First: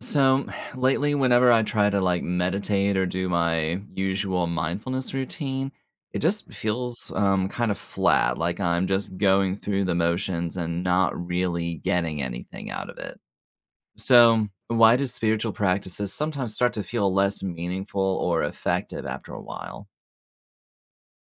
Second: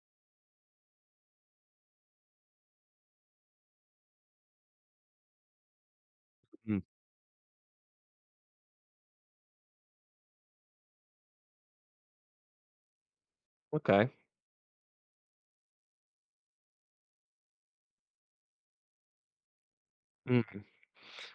So lately, whenever I try to meditate or do my usual mindfulness routine, it just Mm, feels kind of flat, like I'm just going through the motions and not really getting anything out of it. okay. So, why do spiritual practices sometimes start to feel less meaningful or effective after a while? Mm.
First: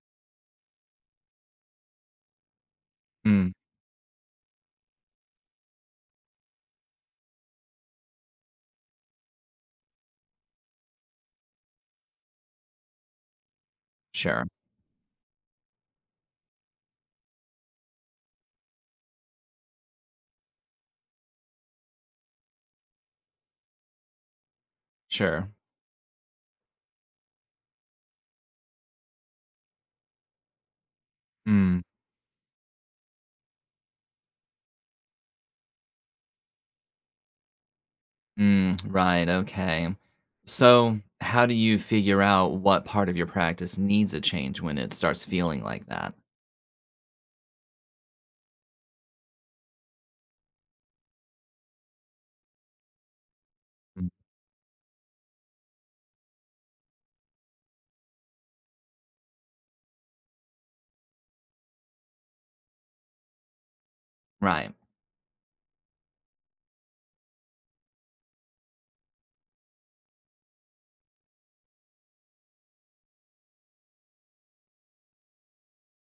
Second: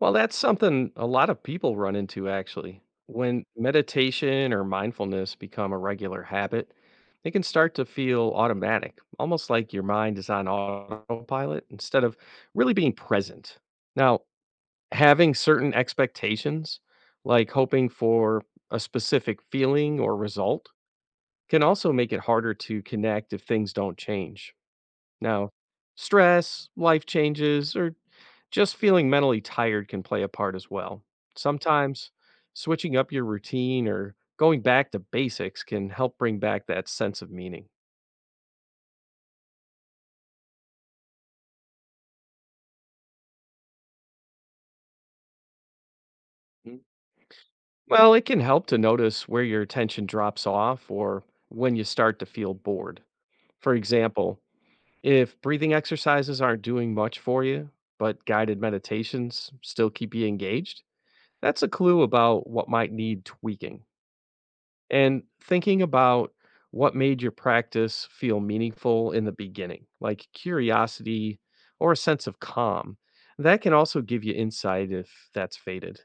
Well, that's something a lot of people run into actually. When Mm, meditation or mindfulness become a regular habit, it can start to feel automatic, almost like your mind is on autopilot instead of really being present. Now, sure, having certain expectations, like hoping for a specific feeling or result, can also make it harder to connect if things don't change. Now, sure. stress, life changes, or just feeling mentally tired can play a part as well. Mm, Sometimes switching up your routine or going back to basics can help bring back that sense of meaning. mm, right, okay. So, how do you figure out what part of your practice needs a change when it starts feeling like that? Mm. Well, it can help to notice where your attention drops off or when you start to feel bored. For Mm, example, if breathing exercises aren't doing much for you, but guided meditations still keep you engaged, that's a clue about what might need tweaking. right. And thinking about what made your practice feel meaningful in the beginning, like curiosity or a sense of calm. That can also give you insight if that's faded.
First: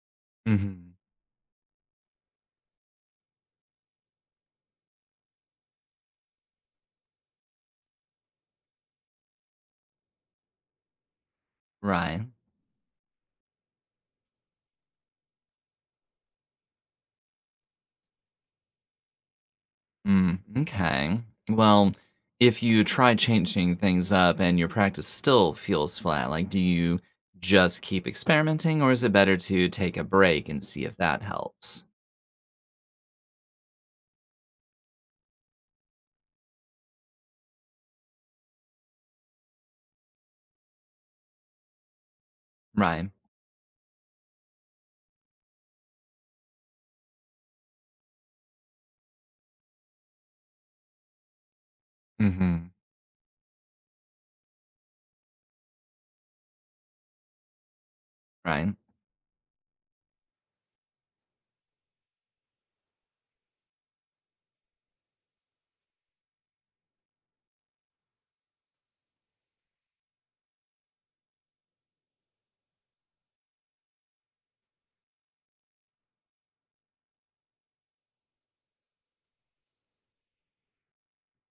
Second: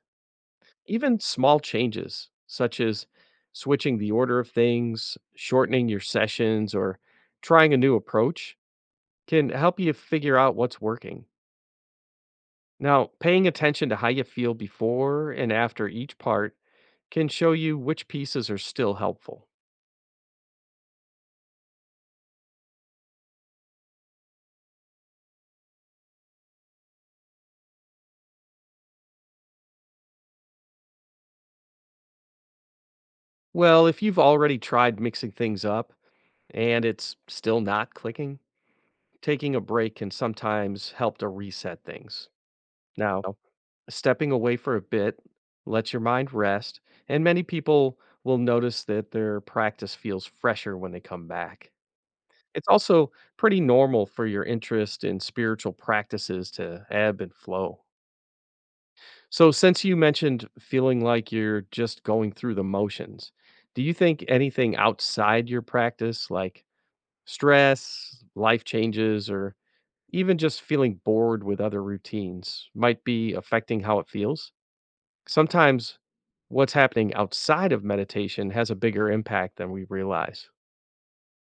Mhm. Even small changes, such as switching the order of things, shortening your sessions, or trying a new approach, can help you figure out what's working. Right. Now, paying attention to how you feel before and after each part can show you which pieces are still helpful. Mm, okay. Well, if you try changing things up and your practice still feels flat, do you just keep experimenting, or is it better to take a break and see if that helps? Well, if you've already tried mixing things up and it's still not clicking, taking a break can sometimes help to reset things. Right. Now, stepping away for a bit lets your mind rest, and many people will notice that their practice feels fresher when they come back. It's Mhm. also pretty normal for your interest in spiritual practices to ebb and flow. Right. So, since you mentioned feeling like you're just going through the motions, do you think anything outside your practice, like stress, life changes, or even just feeling bored with other routines might be affecting how it feels. Sometimes what's happening outside of meditation has a bigger impact than we realize.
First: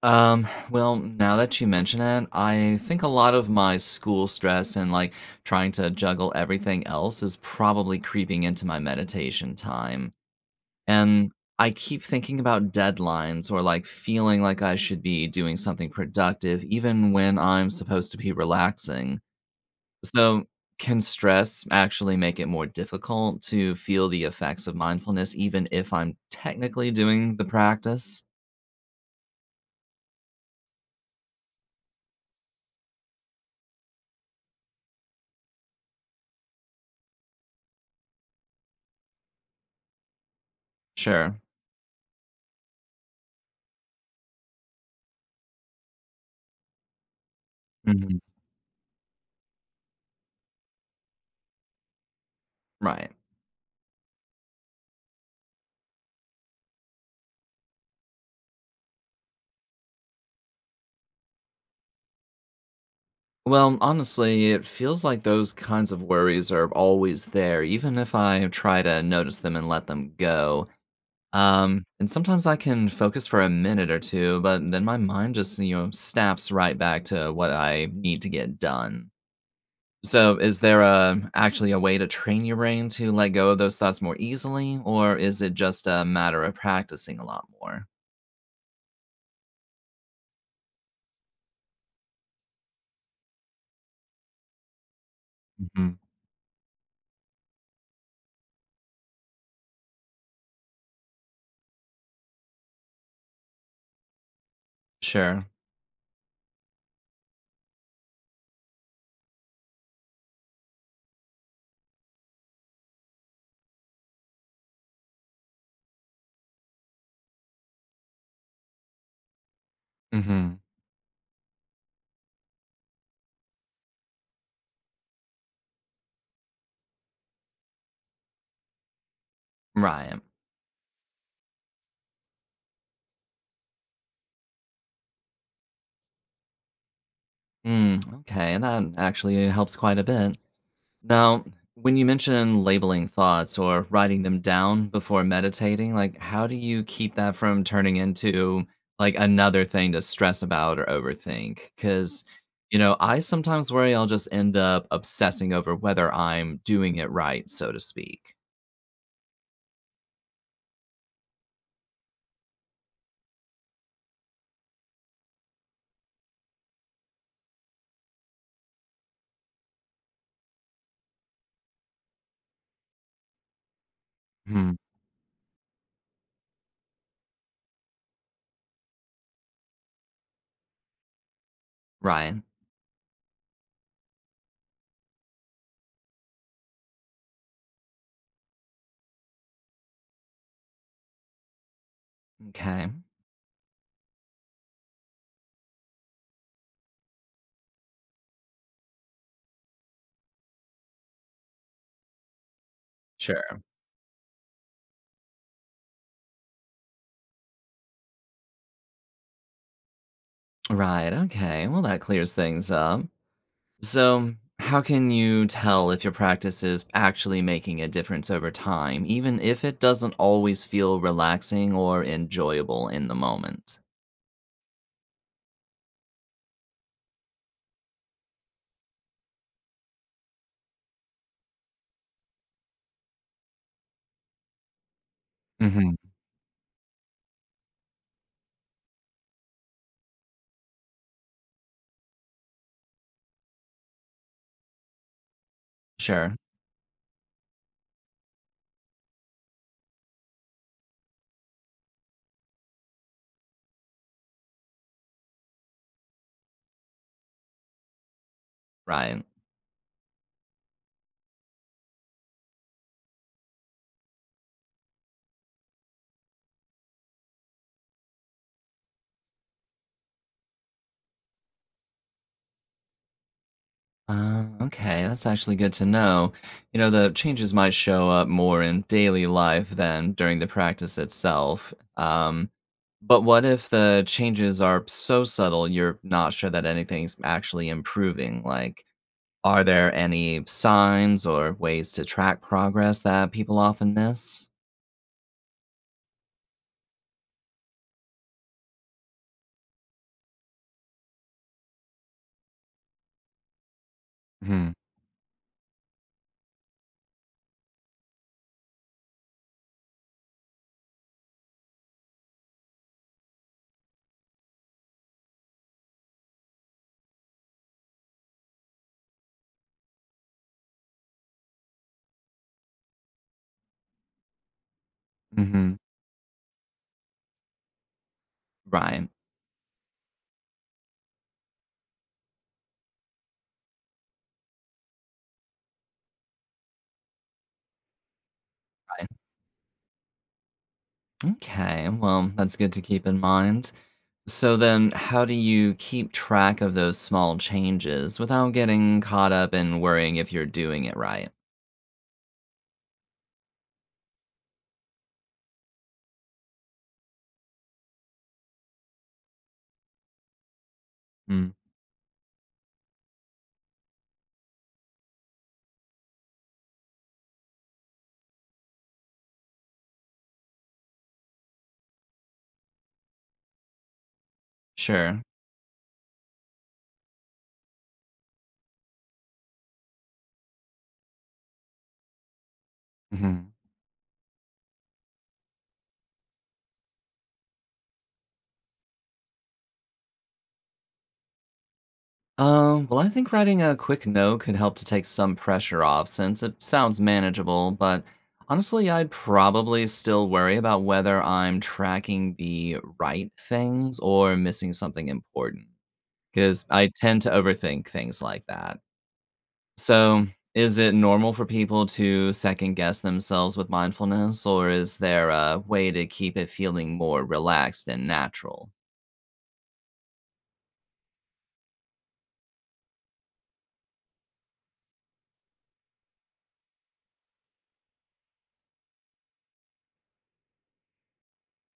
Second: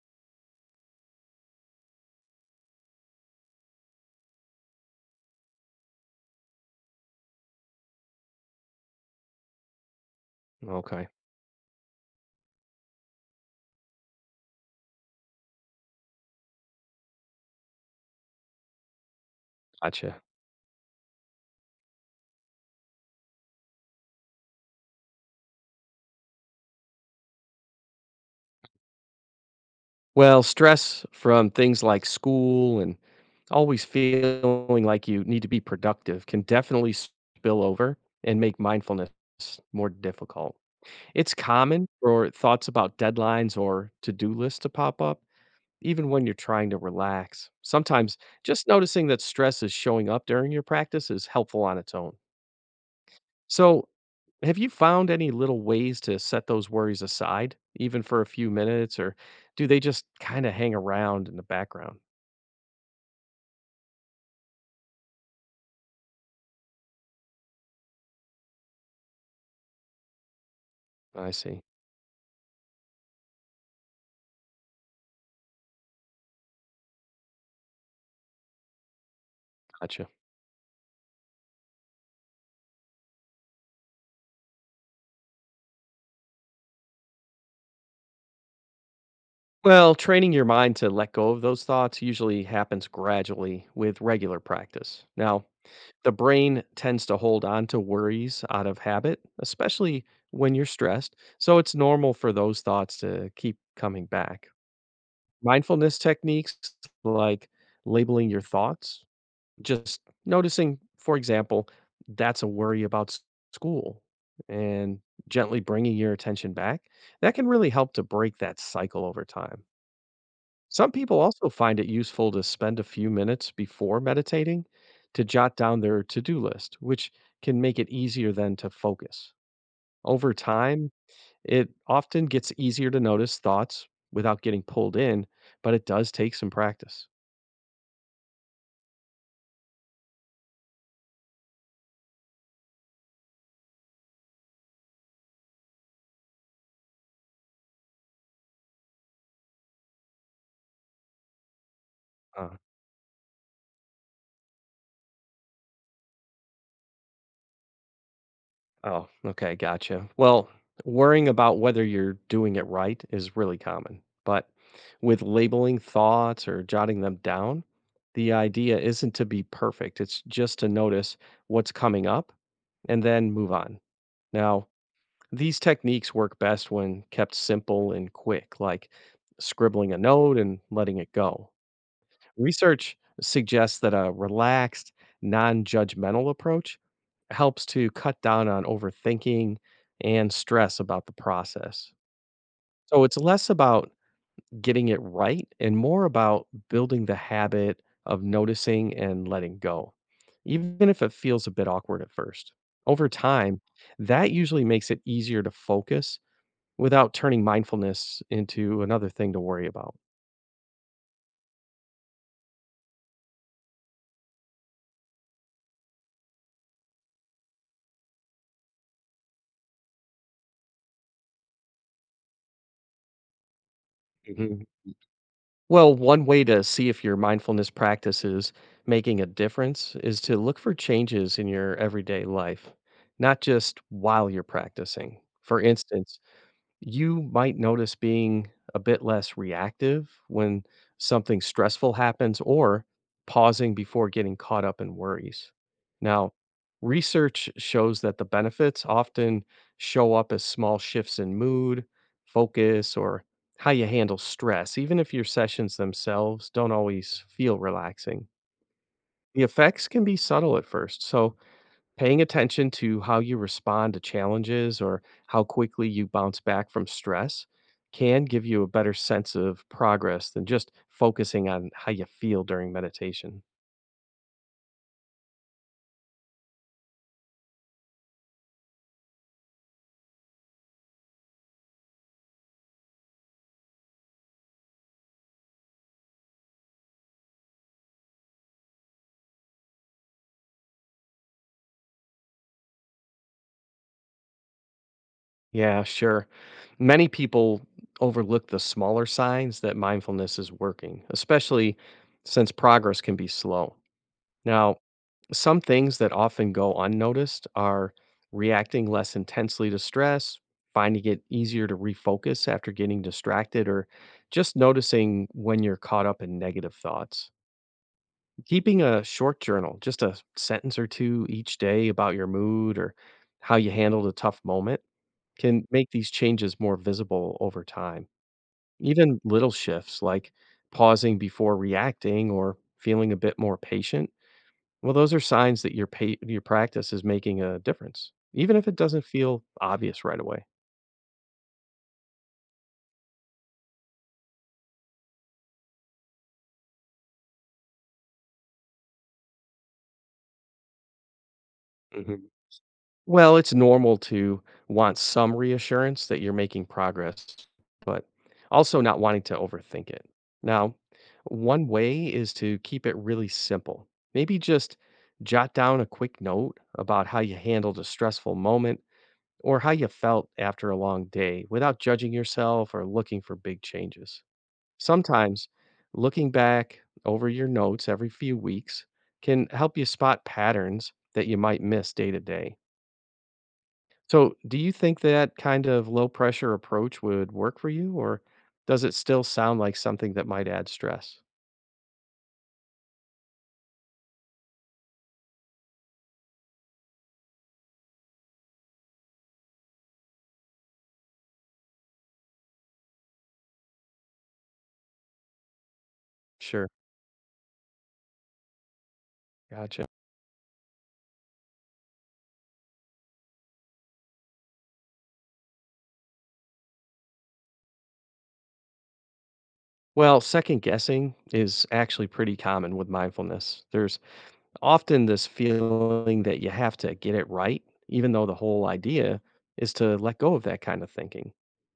Well, now that you mention it, I think a lot of my school stress and trying to juggle everything else is probably creeping into my meditation time. Okay, And I keep thinking about deadlines or like feeling like I should be doing something productive even when I'm supposed to be relaxing. gotcha. So, can stress actually make it more difficult to feel the effects of mindfulness even if I'm technically doing the practice? Well, stress from things like school and always feeling like you need to be productive can definitely spill over and make mindfulness more difficult. It's Sure. common for thoughts about deadlines or to do lists to pop up, even when you're trying to relax, sometimes Mhm. just noticing that stress is showing up during your practice is helpful on its own. Right. So, have you found any little ways to set those worries aside, even for a few minutes, or do they just kind of hang around in the background? Well, honestly, it feels like those kinds of worries are always there, even if I try to notice them and let them go. I see. And sometimes I can focus for a minute or two, but then my mind just, snaps right back to what I need to get done. Gotcha. So, is there a, actually a way to train your brain to let go of those thoughts more easily, or is it just a matter of practicing a lot more? Well, training your mind to let go of those thoughts usually happens gradually with regular practice. Now, Hmm. the brain tends to hold on to worries out of habit, especially when you're stressed, so it's normal for those thoughts to keep coming back. Sure. Mindfulness techniques like labeling your thoughts, just noticing, for example, that's a worry about school and gently bringing your attention back, that can really help to break that cycle over time. Hmm. Some people also find it useful to spend a few minutes before meditating to jot down their to do list, which can make it easier then to focus. Right. Over time, it often gets easier to notice thoughts without getting pulled in, but it does take some practice. Mm, okay, that actually helps quite a bit. Now, when you mention labeling thoughts or writing them down before meditating, how do you keep that from turning into another thing to stress about or overthink? Cuz Uh, I sometimes worry I'll just end up obsessing over whether I'm doing it right, so to speak. Oh, okay, gotcha. Well, worrying about whether you're doing it right is really common, but with labeling thoughts or jotting them down, the idea isn't to be perfect. It's just to notice what's coming up and then move on. Now, Hmm. these techniques work best when kept simple and quick, like scribbling a note and letting it go. Right. Research suggests that a relaxed, non judgmental approach helps to cut down on overthinking and stress about the process. Okay. So it's less about getting it right and more about building the habit of noticing and letting go, even if it feels a bit awkward at first. Over time, Sure. that usually makes it easier to focus without turning mindfulness into another thing to worry about. Right. Okay. Well, that clears things up. So, how can you tell if your practice is actually making a difference over time, even if it doesn't always feel relaxing or enjoyable in the moment? Mhm. Well, one way to see if your mindfulness practice is making a difference is to look for changes in your everyday life, not just while you're practicing. For Hmm. instance, you might notice being a bit less reactive when something stressful happens or pausing before getting caught up in worries. Now, Sure. research shows that the benefits often show up as small shifts in mood, focus, or how you handle stress, even if your sessions themselves don't always feel relaxing. Right. The effects can be subtle at first, so paying attention to how you respond to challenges or how quickly you bounce back from stress can give you a better sense of progress than just focusing on how you feel during meditation. Okay, that's actually good to know. You know, the changes might show up more in daily life than during the practice itself. But what if the changes are so subtle you're not sure that anything's actually improving? Like, are there any signs or ways to track progress that people often miss? Yeah, sure. Many people overlook the smaller signs that mindfulness is working, especially since progress can be slow. Hmm. Now, some things that often go unnoticed are reacting less intensely to stress, finding it easier to refocus after getting distracted, or just noticing when you're caught up in negative thoughts. Keeping a short journal, just a sentence or two each day about your mood or how you handled a tough moment, can Hmm. make these changes more visible over time. Right, Even little shifts like pausing before reacting or feeling a bit more patient well, those are signs that your practice is making a difference, even if it doesn't right. feel obvious right away. Okay, well, that's good to keep in mind. So then, how do you keep track of those small changes without getting caught up in worrying if you're doing it right? hmm Well, it's normal to want some reassurance that you're making progress, but also not wanting to overthink it. Now, Mm, one way is to keep it really simple. Maybe just jot down a quick note about how you handled a stressful moment or how you felt after a long day without judging yourself or looking for big changes. sure. Sometimes looking back over your notes every few weeks can help you spot patterns that you might miss day to day. So, do you think that kind of low pressure approach would work for you, or does it still sound like something that might add stress? Well, I think writing a quick note could help to take some pressure off since it sounds manageable, but honestly, I'd probably still worry about whether I'm tracking the right things or missing something important because Sure. I tend to overthink things like that. Gotcha. So, is it normal for people to second guess themselves with mindfulness, or is there a way to keep it feeling more relaxed and natural? Well, second guessing is actually pretty common with mindfulness. There's often this feeling that you have to get it right, even though the whole idea is to let go of that kind of thinking.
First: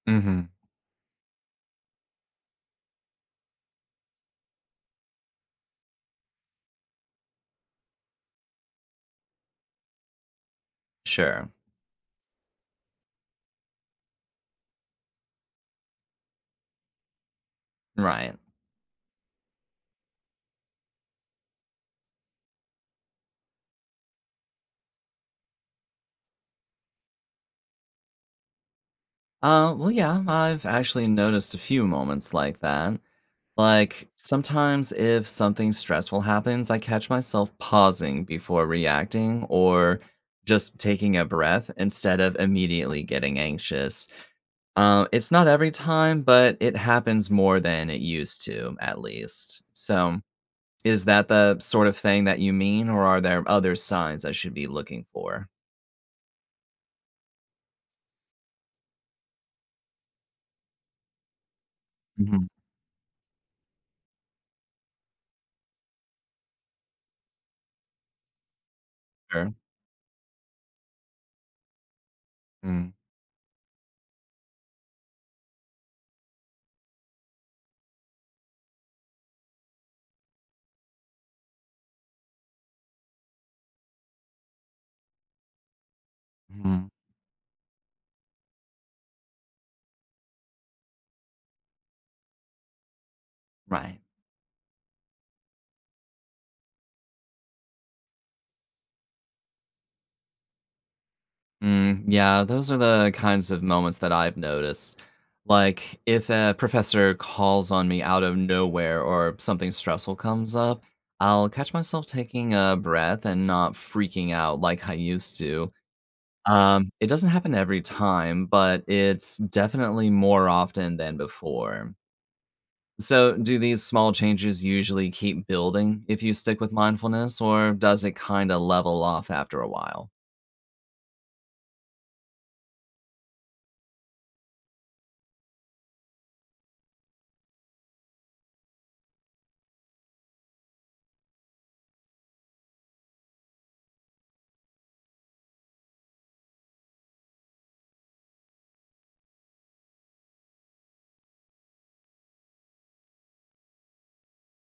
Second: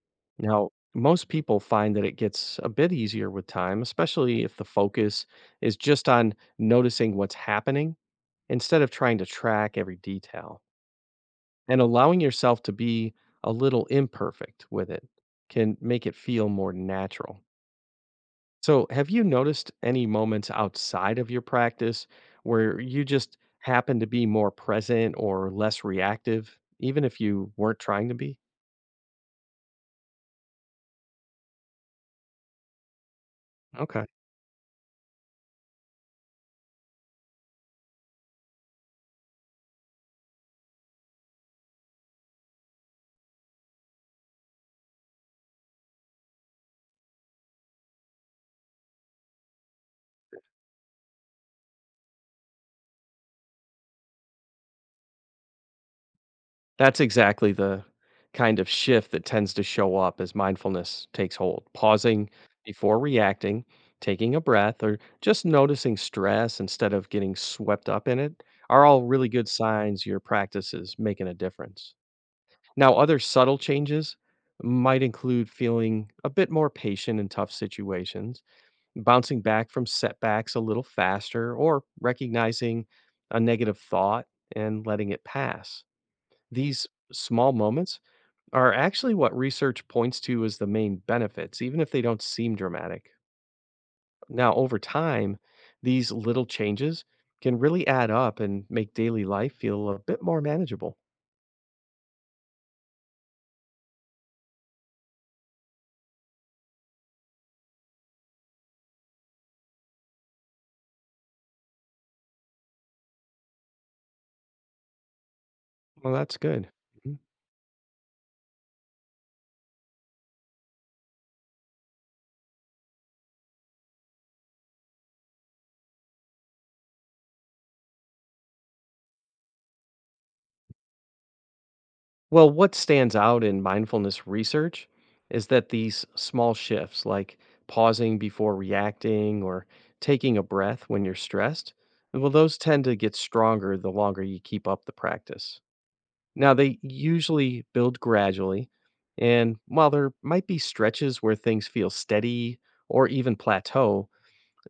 Hmm. Now, most people find that it gets a bit easier with time, especially if the focus is just on noticing what's happening instead of trying to track every detail. Sure. And allowing yourself to be a little imperfect with it can make it feel more natural. Right. So, have you noticed any moments outside of your practice where you just happen to be more present or less reactive, even if you weren't trying to be? Well, yeah, I've actually noticed a few moments like that. Okay. Like, sometimes if something stressful happens, I catch myself pausing before reacting or just taking a breath instead of immediately getting anxious. It's not every time, but it happens more than it used to, at least. So, is that the sort of thing that you mean, or are there other signs I should be looking for? That's exactly the kind of shift that tends to show up as mindfulness takes hold. Pausing Mhm. before reacting, taking a breath, or just noticing stress instead of getting swept up in it are all really good Sure. signs your practice is making a difference. Mm. Now, other subtle changes might include feeling a bit more patient in tough situations, bouncing back from setbacks a little faster, or recognizing a negative thought and letting it pass. These Mhm. small moments are actually what research points to as the main benefits, even if they don't seem dramatic. Right. Now, over time, these little changes can really add up and make daily life feel a bit more manageable. Mm, yeah, those are the kinds of moments that I've noticed. Like, if a professor calls on me out of nowhere or something stressful comes up, I'll catch myself taking a breath and not freaking out like I used to. Well, that's good. It Mhm. doesn't happen every time, but it's definitely more often than before. So, do these small changes usually keep building if you stick with mindfulness, or does it kind of level off after a while? Well, what stands out in mindfulness research is that these small shifts, like pausing before reacting or taking a breath when you're stressed, well, those tend to get stronger the longer you keep up the practice. Now, they usually build gradually, and while there might be stretches where things feel steady or even plateau,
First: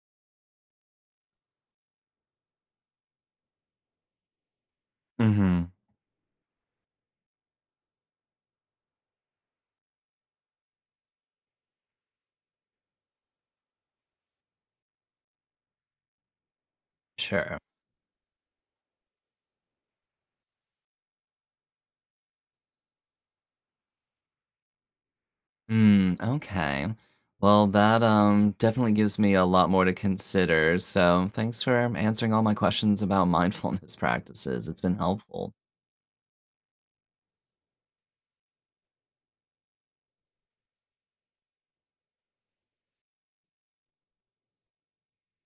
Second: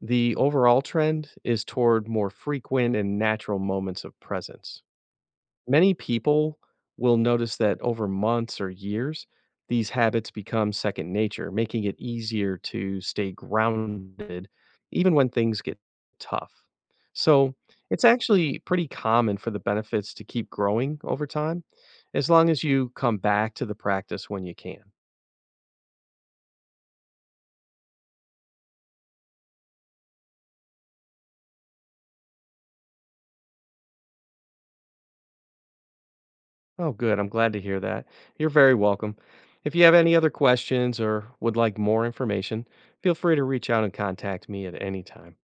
the overall trend is toward more frequent and natural moments of presence. Hmm. Many people will notice that over months or years, these habits become second nature, making it easier to stay grounded even when things get tough. So, Sure. it's actually pretty common for the benefits to keep growing over time as long as you come back to the practice when you can. Mm, okay. Well, that definitely gives me a lot more to consider. So, thanks for answering all my questions about mindfulness practices. It's been helpful. Oh, good. I'm glad to hear that. You're very welcome. If you have any other questions or would like more information, feel free to reach out and contact me at any time.